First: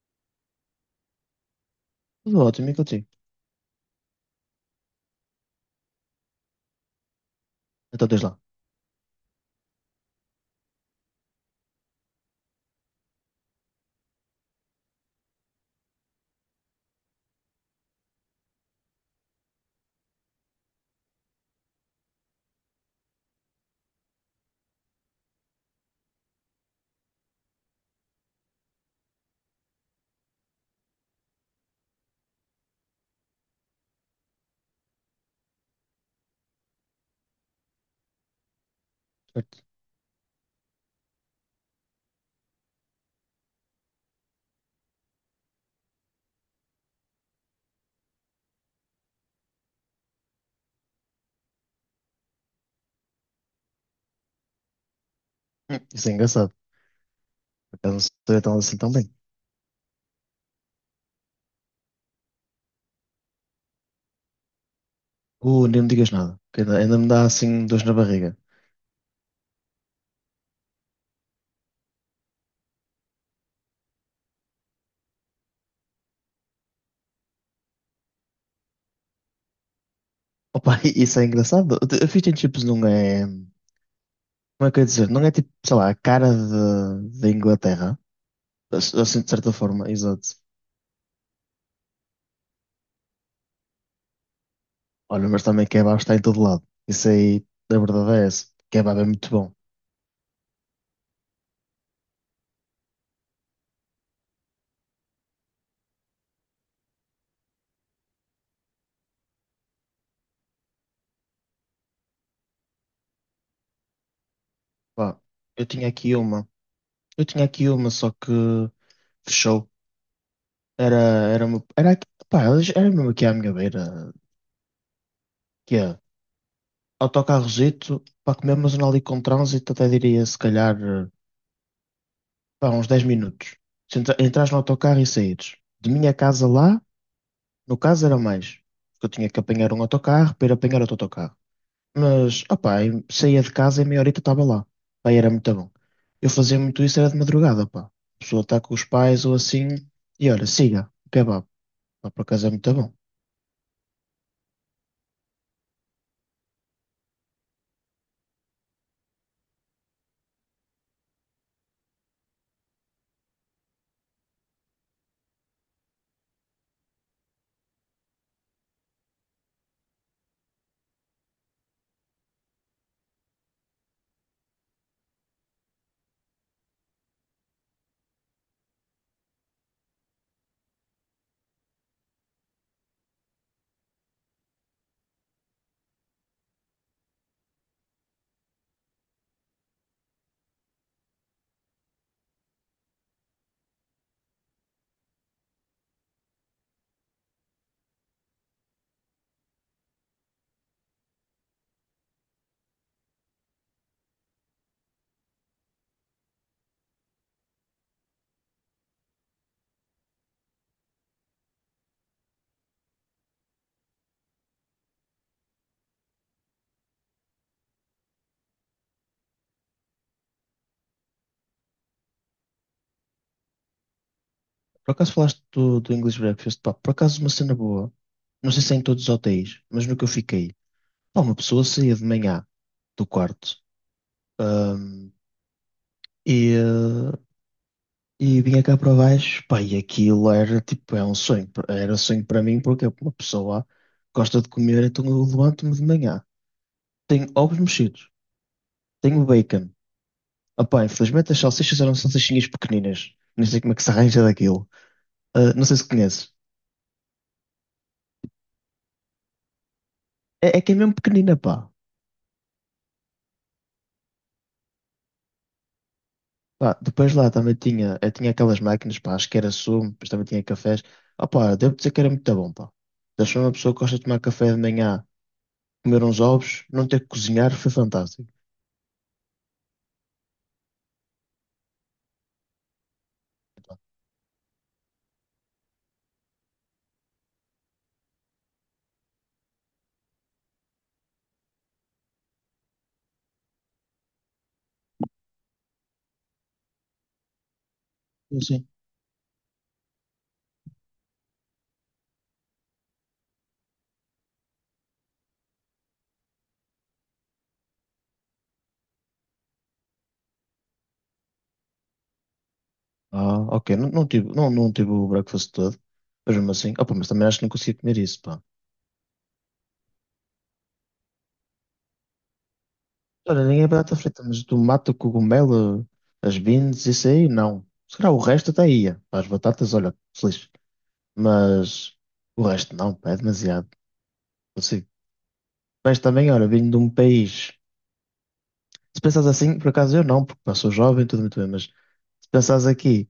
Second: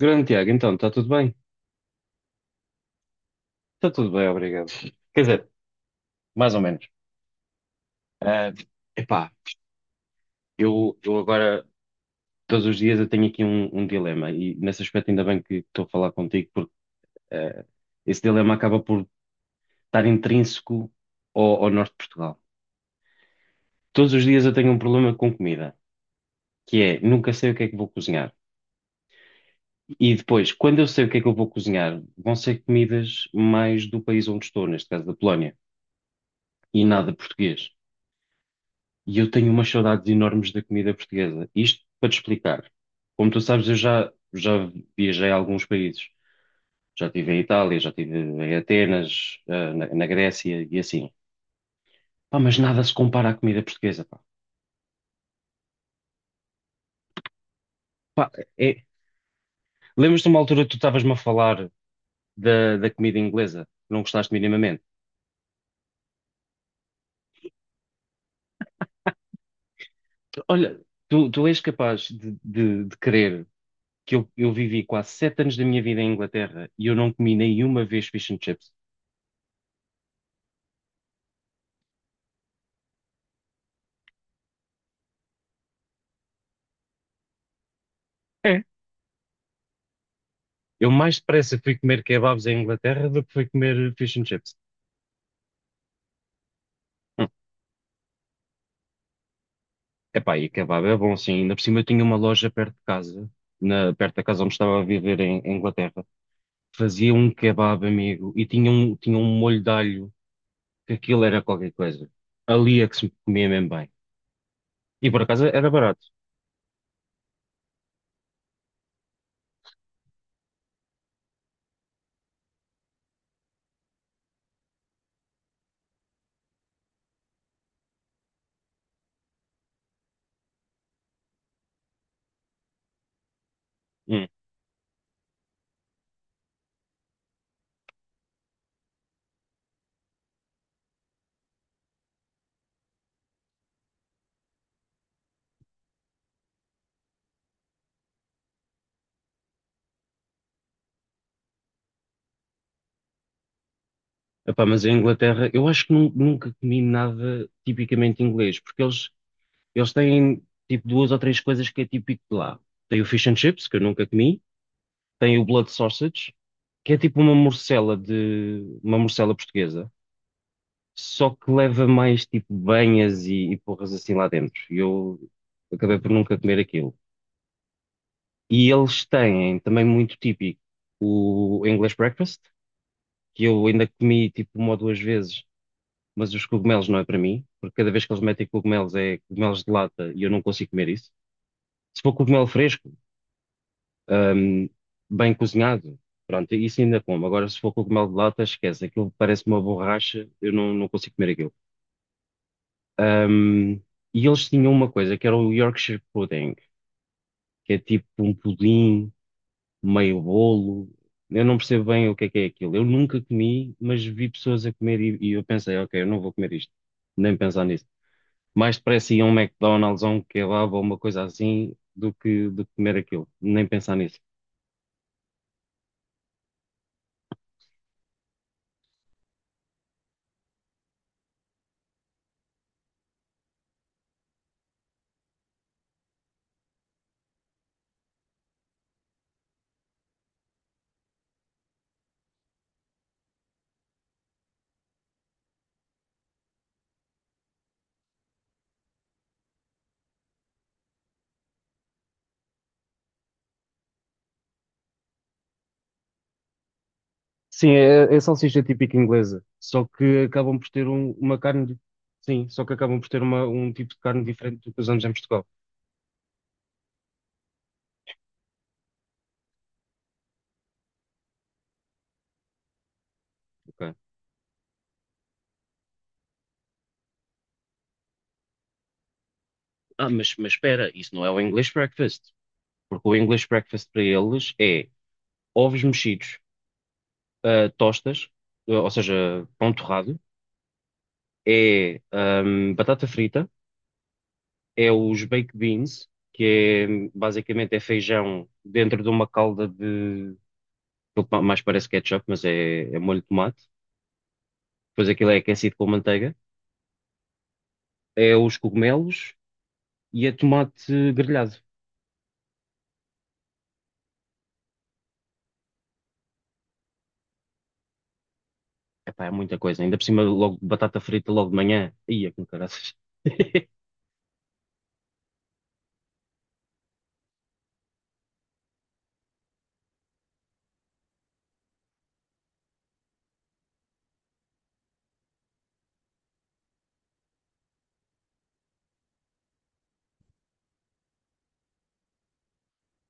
Grande Tiago, então, está tudo bem? Tudo ótimo, e contigo? Está tudo bem, obrigado. Quer dizer, mais ou menos. Então, desde lá. Ah, epá, eu agora, todos os dias, eu tenho aqui um dilema e nesse aspecto ainda bem que estou a falar contigo, porque ah, esse dilema acaba por estar intrínseco ao norte de Portugal. Todos os dias eu tenho um problema com comida, que é nunca sei o que é que vou cozinhar. E depois, quando eu sei o que é que eu vou cozinhar, vão ser comidas mais do país onde estou, neste caso da Polónia, e nada português. E eu tenho Certo? umas saudades enormes da comida portuguesa. Isto para te explicar. Como tu sabes, eu já viajei a alguns países. Já estive em Itália, já estive em Atenas, na Grécia e assim. Pá, mas nada se compara à comida portuguesa, pá. Hum. Isso é engraçado. Por acaso não Pá, sei então assim é... tão bem. Lembras-te de uma altura que tu estavas-me a falar da comida inglesa? Não gostaste minimamente? Nem me digas nada, que ainda me dá assim dores na barriga. Olha, tu és capaz de crer que eu vivi quase 7 anos da minha vida em Inglaterra e eu não comi nenhuma vez fish and chips? Opa, isso é engraçado. A fish and chips não é. Como é que eu ia dizer? Não é tipo, sei lá, a cara da Inglaterra. É. Assim, de certa forma, exato. Eu mais depressa fui comer kebabs em Inglaterra do que fui comer fish and chips. Olha, mas também kebab está em todo lado. Isso Hum. aí, da verdade é essa. Kebab é muito bom. Epá, e kebab é bom, sim. Ainda por cima eu tinha uma loja perto de casa, perto da casa onde estava a viver em Inglaterra. Fazia um kebab, amigo, e tinha um molho de alho, que aquilo era qualquer coisa. Ali é que se comia mesmo bem. E por Pá, acaso eu era tinha barato. aqui uma. Eu tinha aqui uma, só que fechou. Era, era uma. Pá, era mesmo aqui à minha beira. Que é autocarrozito para comer, mas não ali com trânsito, até diria se calhar pá, uns 10 minutos. Se Hum. entras no autocarro e saíres. De minha casa lá, no caso era mais, porque eu tinha que apanhar um autocarro para ir apanhar outro autocarro. Mas, opá, eu saía de casa e meia horita estava lá. Pá, e era muito bom. Eu fazia muito isso, era de madrugada, pá. A pessoa está com os pais ou assim, e olha, siga, o kebab. Pá, por acaso é muito bom. Epá, mas em Inglaterra, eu acho que nunca comi nada tipicamente inglês, porque eles têm tipo duas ou três coisas que é típico de lá. Tem o fish and chips, que eu nunca comi, tem o Blood Sausage, que é tipo uma morcela de uma morcela portuguesa, só que leva mais tipo banhas e porras assim lá dentro. E eu acabei por nunca comer aquilo. E eles têm também muito típico o English Breakfast, que eu ainda comi tipo uma ou duas vezes, mas os cogumelos não é para mim, porque cada vez que eles metem cogumelos é cogumelos de lata e eu não consigo comer isso. Se for cogumelo fresco, ahm, bem cozinhado. Pronto, isso ainda como. Agora, se for cogumelo de lata, esquece. Aquilo parece uma borracha, eu não consigo comer aquilo. Ahm, e eles tinham uma coisa que era o Yorkshire Pudding, que é tipo um pudim, meio bolo. Eu não percebo bem o que é aquilo. Eu nunca comi, mas vi pessoas a comer e eu pensei, ok, eu não vou comer isto, nem pensar nisso. Mais depressa ia a um McDonald's ou um kebab ou uma coisa assim do que comer aquilo, nem pensar nisso. Por acaso falaste do English Breakfast? Pá, por acaso uma cena boa. Não sei se é em todos os hotéis, mas no que eu fiquei. Pá, uma pessoa saía de manhã do quarto e, eh, e vinha cá para baixo. Pá, e aquilo era tipo, é um sonho. Era um sonho para mim porque uma pessoa gosta de comer, então eu levanto-me de manhã. Tenho ovos mexidos, tenho bacon. Ah, pá, infelizmente as salsichas eram salsichinhas pequeninas. Nem sei como é que se arranja daquilo. Ah, não sei se conheces. Sim, é, é salsicha típica inglesa, só que É, acabam é por que é ter mesmo pequenina, uma pá. carne, sim, só que acabam por ter um tipo de carne diferente do que usamos em Portugal. Pá, depois lá também tinha, eu tinha aquelas máquinas, pá, acho que era sumo, depois também tinha cafés. Ah, pá, devo dizer que era muito bom, pá. Deixou uma pessoa que Ok. gosta de tomar café de manhã, comer uns ovos, não ter que cozinhar, foi fantástico. Ah, mas espera, isso não é o English breakfast, porque o English breakfast para eles é ovos mexidos, tostas, ou seja, pão torrado, é batata frita, é os baked beans, que é basicamente é Eu feijão assim, dentro de uma calda de, aquilo que mais parece ketchup, mas é molho de tomate. Depois aquilo é aquecido com manteiga, é os cogumelos e é tomate grelhado. Ok, não tive o breakfast todo, mas mesmo assim, opa, mas também acho que não conseguia comer isso, pá. Epá, é muita coisa. Ainda por cima, logo batata frita logo de manhã. Ia com caraças. Olha, nem a batata frita, mas o tomate, o cogumelo, as beans, isso aí, não. Se calhar o resto até ia, pá, as batatas, olha, feliz. Mas o resto não, pá, é demasiado. Mas também, olha, vindo de um país. Se pensares assim, por acaso eu não, porque não sou jovem, tudo muito bem, mas se pensares aqui,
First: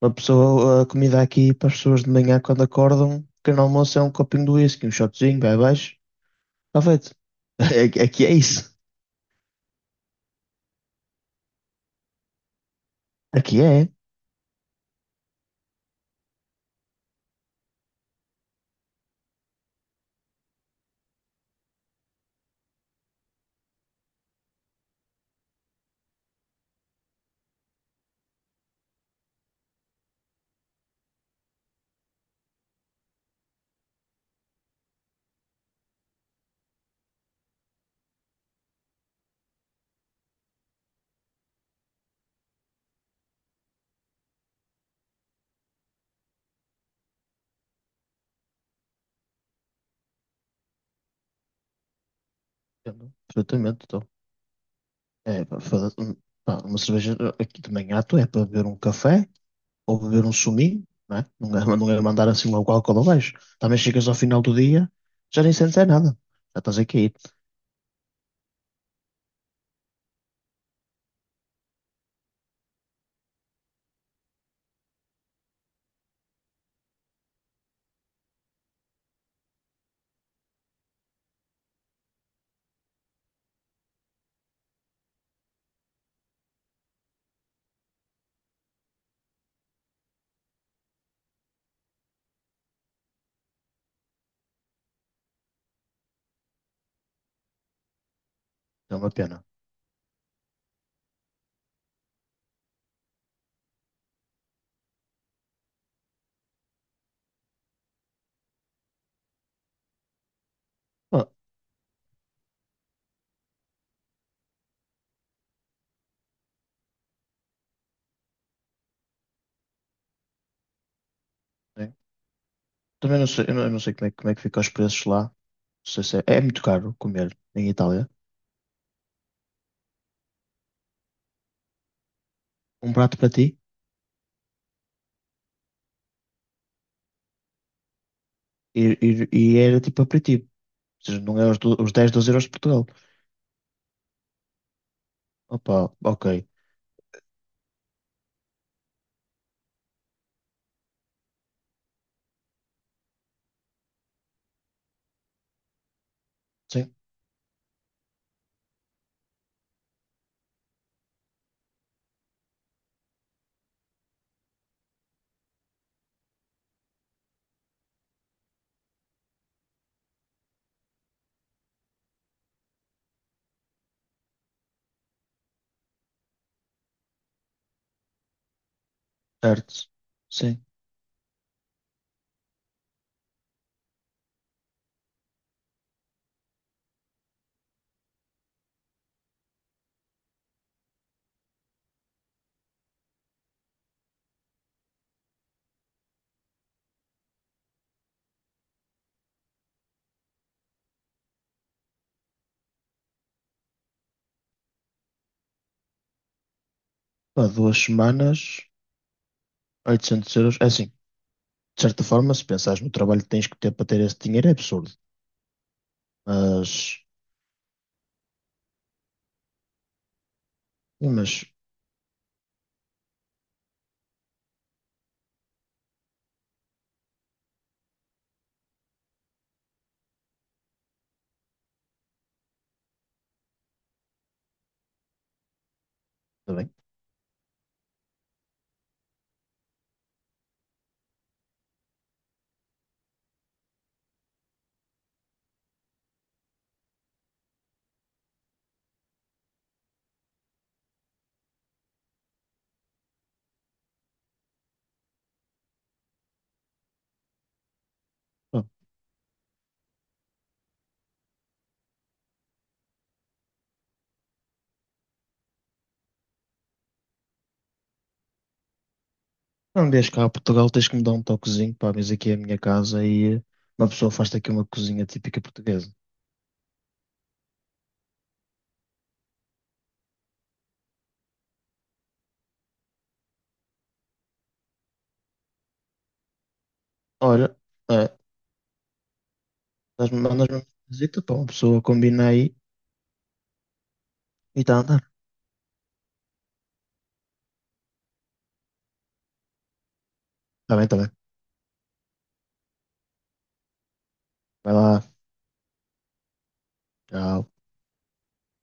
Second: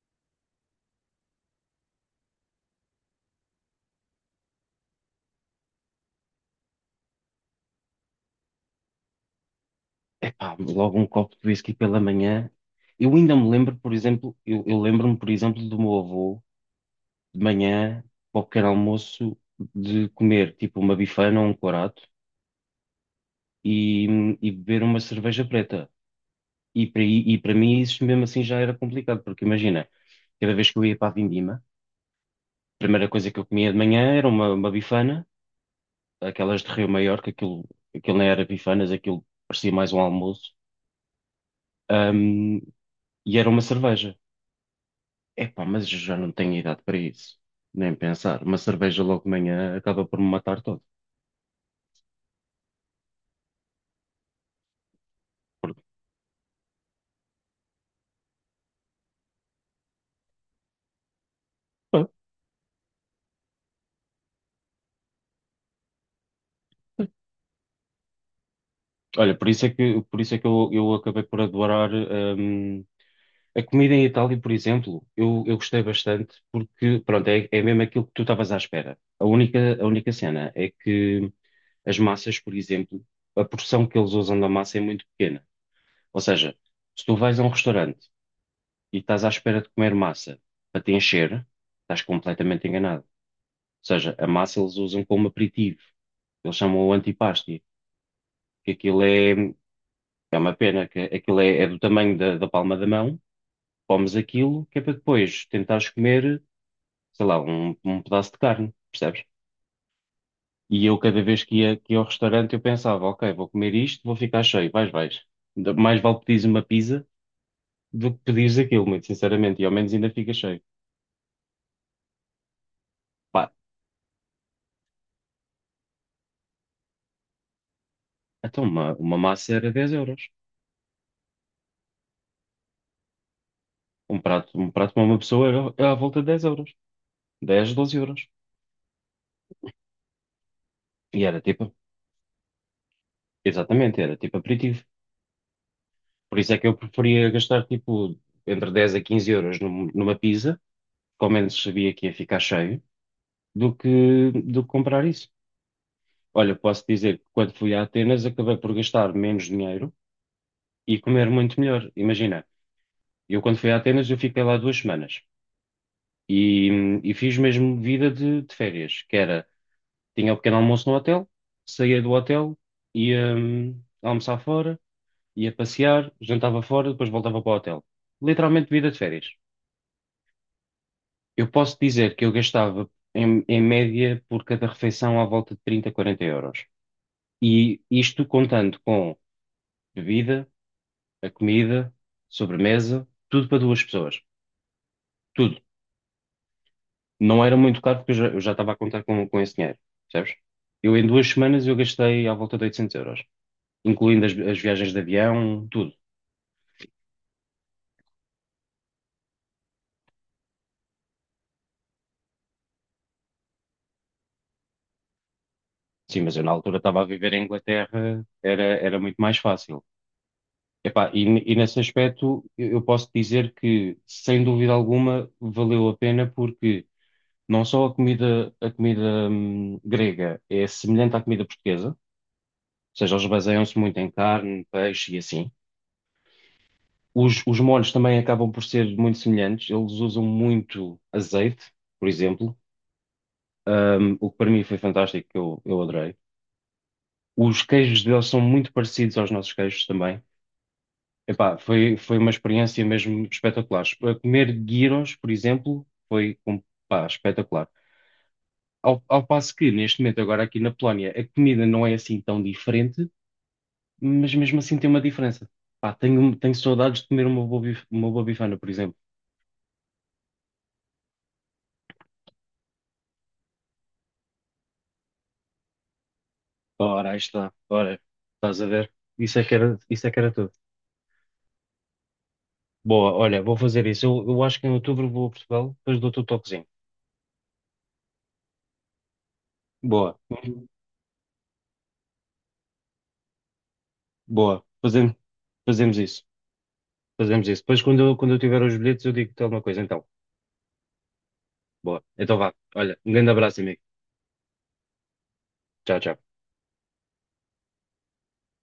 uma pessoa, a comida aqui para as pessoas de manhã quando acordam, o pequeno almoço é um copinho de whisky, um shotzinho, vai abaixo, está feito. Aqui é isso. Epá, logo um copo de whisky pela manhã. Eu ainda me Aqui lembro, é. por exemplo, eu lembro-me, por exemplo, do meu avô, de manhã, para o pequeno almoço, de comer tipo uma bifana ou um corato e, e beber uma cerveja preta. E para mim isso mesmo assim já era complicado, porque imagina, cada vez que eu ia para a Vindima, primeira coisa que eu comia de manhã era uma bifana, aquelas de Rio Maior, que aquilo, aquilo nem era bifanas, aquilo parecia mais um almoço. Ahm, e era uma cerveja. Epá, mas eu já não tenho idade para isso, nem pensar. Uma cerveja logo de manhã acaba por me matar todo. Entendo perfeitamente, então. É, pá, Por- foda. Pá, uma cerveja, aqui de manhã, tu é para beber um café ou beber um suminho, não é? Não é, não é pá, mandar assim logo álcool abaixo. Também chegas ao final do dia, já nem sentes é nada. Já estás aqui, Olha, por isso é que eu acabei por adorar, a comida em Itália, por exemplo, eu gostei bastante porque, pronto, é mesmo aquilo que tu estavas à espera. A única cena é que as massas, por exemplo, a porção que eles usam da massa é muito pequena. Ou seja, se tu vais a um restaurante e estás à espera de comer massa para te encher, estás completamente enganado. Ou seja, a massa eles usam como aperitivo. Eles chamam-o antipasti, que então é aquilo uma pena. é, é uma pena, que aquilo é do tamanho da palma da mão. Comes aquilo que é para depois tentares comer, sei lá, um pedaço de carne, percebes? E eu, cada vez que ia ao restaurante, eu pensava, ok, vou comer isto, vou ficar cheio, vais, vais. Ainda mais vale pedires uma pizza do que pedires aquilo, muito sinceramente, e ao menos ainda fica cheio. Né? Também não sei, Pá, eu não sei como é, como é que fica os preços lá. Não sei se é muito caro comer em Itália. então uma massa era 10 euros. Um prato para ti Um prato para uma pessoa era à volta de 10 euros. Dez 12 euros. e, e, e era tipo aperitivo. Ou E seja, era não é os, tipo, do- os 10 12 euros de Portugal. exatamente, era tipo aperitivo. Opa, ok. Por isso é que eu preferia gastar tipo entre 10 a 15 € numa pizza, que ao menos sabia que ia ficar cheio, do que comprar isso. Olha, posso Sim, dizer que quando fui a Atenas acabei por gastar menos dinheiro e comer muito melhor. Imagina, eu quando fui a Atenas eu fiquei lá 2 semanas e fiz mesmo vida de férias, que era, tinha o pequeno almoço no hotel, saía do hotel, ia almoçar fora, ia passear, jantava fora, depois voltava para o hotel. Literalmente vida de férias. certo. Sim. Eu posso dizer que eu gastava em média por cada refeição à volta de 30, 40 euros. E isto contando com bebida a comida, sobremesa, tudo para duas pessoas. Tudo. Não era muito caro porque eu já estava a contar com esse dinheiro, percebes? Eu em 2 semanas eu gastei à volta de 800 euros, incluindo as viagens de avião, tudo. Pá, 2 semanas, 800 euros. É assim, de certa forma, se pensares no trabalho que tens que ter para ter esse dinheiro, é absurdo. Sim, mas eu na altura Mas, estava a viver em Inglaterra, era muito mais fácil. Epá, mas, e nesse aspecto eu posso dizer que, sem dúvida alguma, valeu a pena porque não só a comida grega é semelhante à comida portuguesa, seja, eles baseiam-se muito em carne, peixe e assim. está bem. Os molhos também acabam por ser muito semelhantes. Eles usam muito azeite, por exemplo, o que para mim foi fantástico, que eu adorei. Os queijos deles são muito parecidos aos nossos queijos também. Epá, foi uma experiência mesmo espetacular. A comer gyros, por exemplo, pá, espetacular. Pá, Ao passo que, neste momento, agora aqui na Polónia, a comida não é assim tão diferente, mas mesmo assim tem uma diferença. Pá, tenho saudades de comer uma boa bifana, por exemplo. não vies cá a Portugal, tens que me dar um toquezinho. Pá, vês aqui é a minha casa e uma pessoa faz-te aqui uma cozinha típica portuguesa. Ora, aí está. Ora, estás a ver? Isso é que era, isso é que era tudo. Boa, olha, vou fazer isso. Eu acho que em outubro vou a Portugal, depois dou-te o toquezinho. Olha, é, mas Boa, mandas-me uma visita para uma pessoa combina aí boa. e tá a andar. Fazemos isso. Fazemos isso. Depois, quando eu tiver os bilhetes, eu digo-te alguma coisa. Então, Tá bem, tá bem. boa. Então vá. Olha, um grande abraço, amigo. Vai lá, Tchau, tchau. tchau.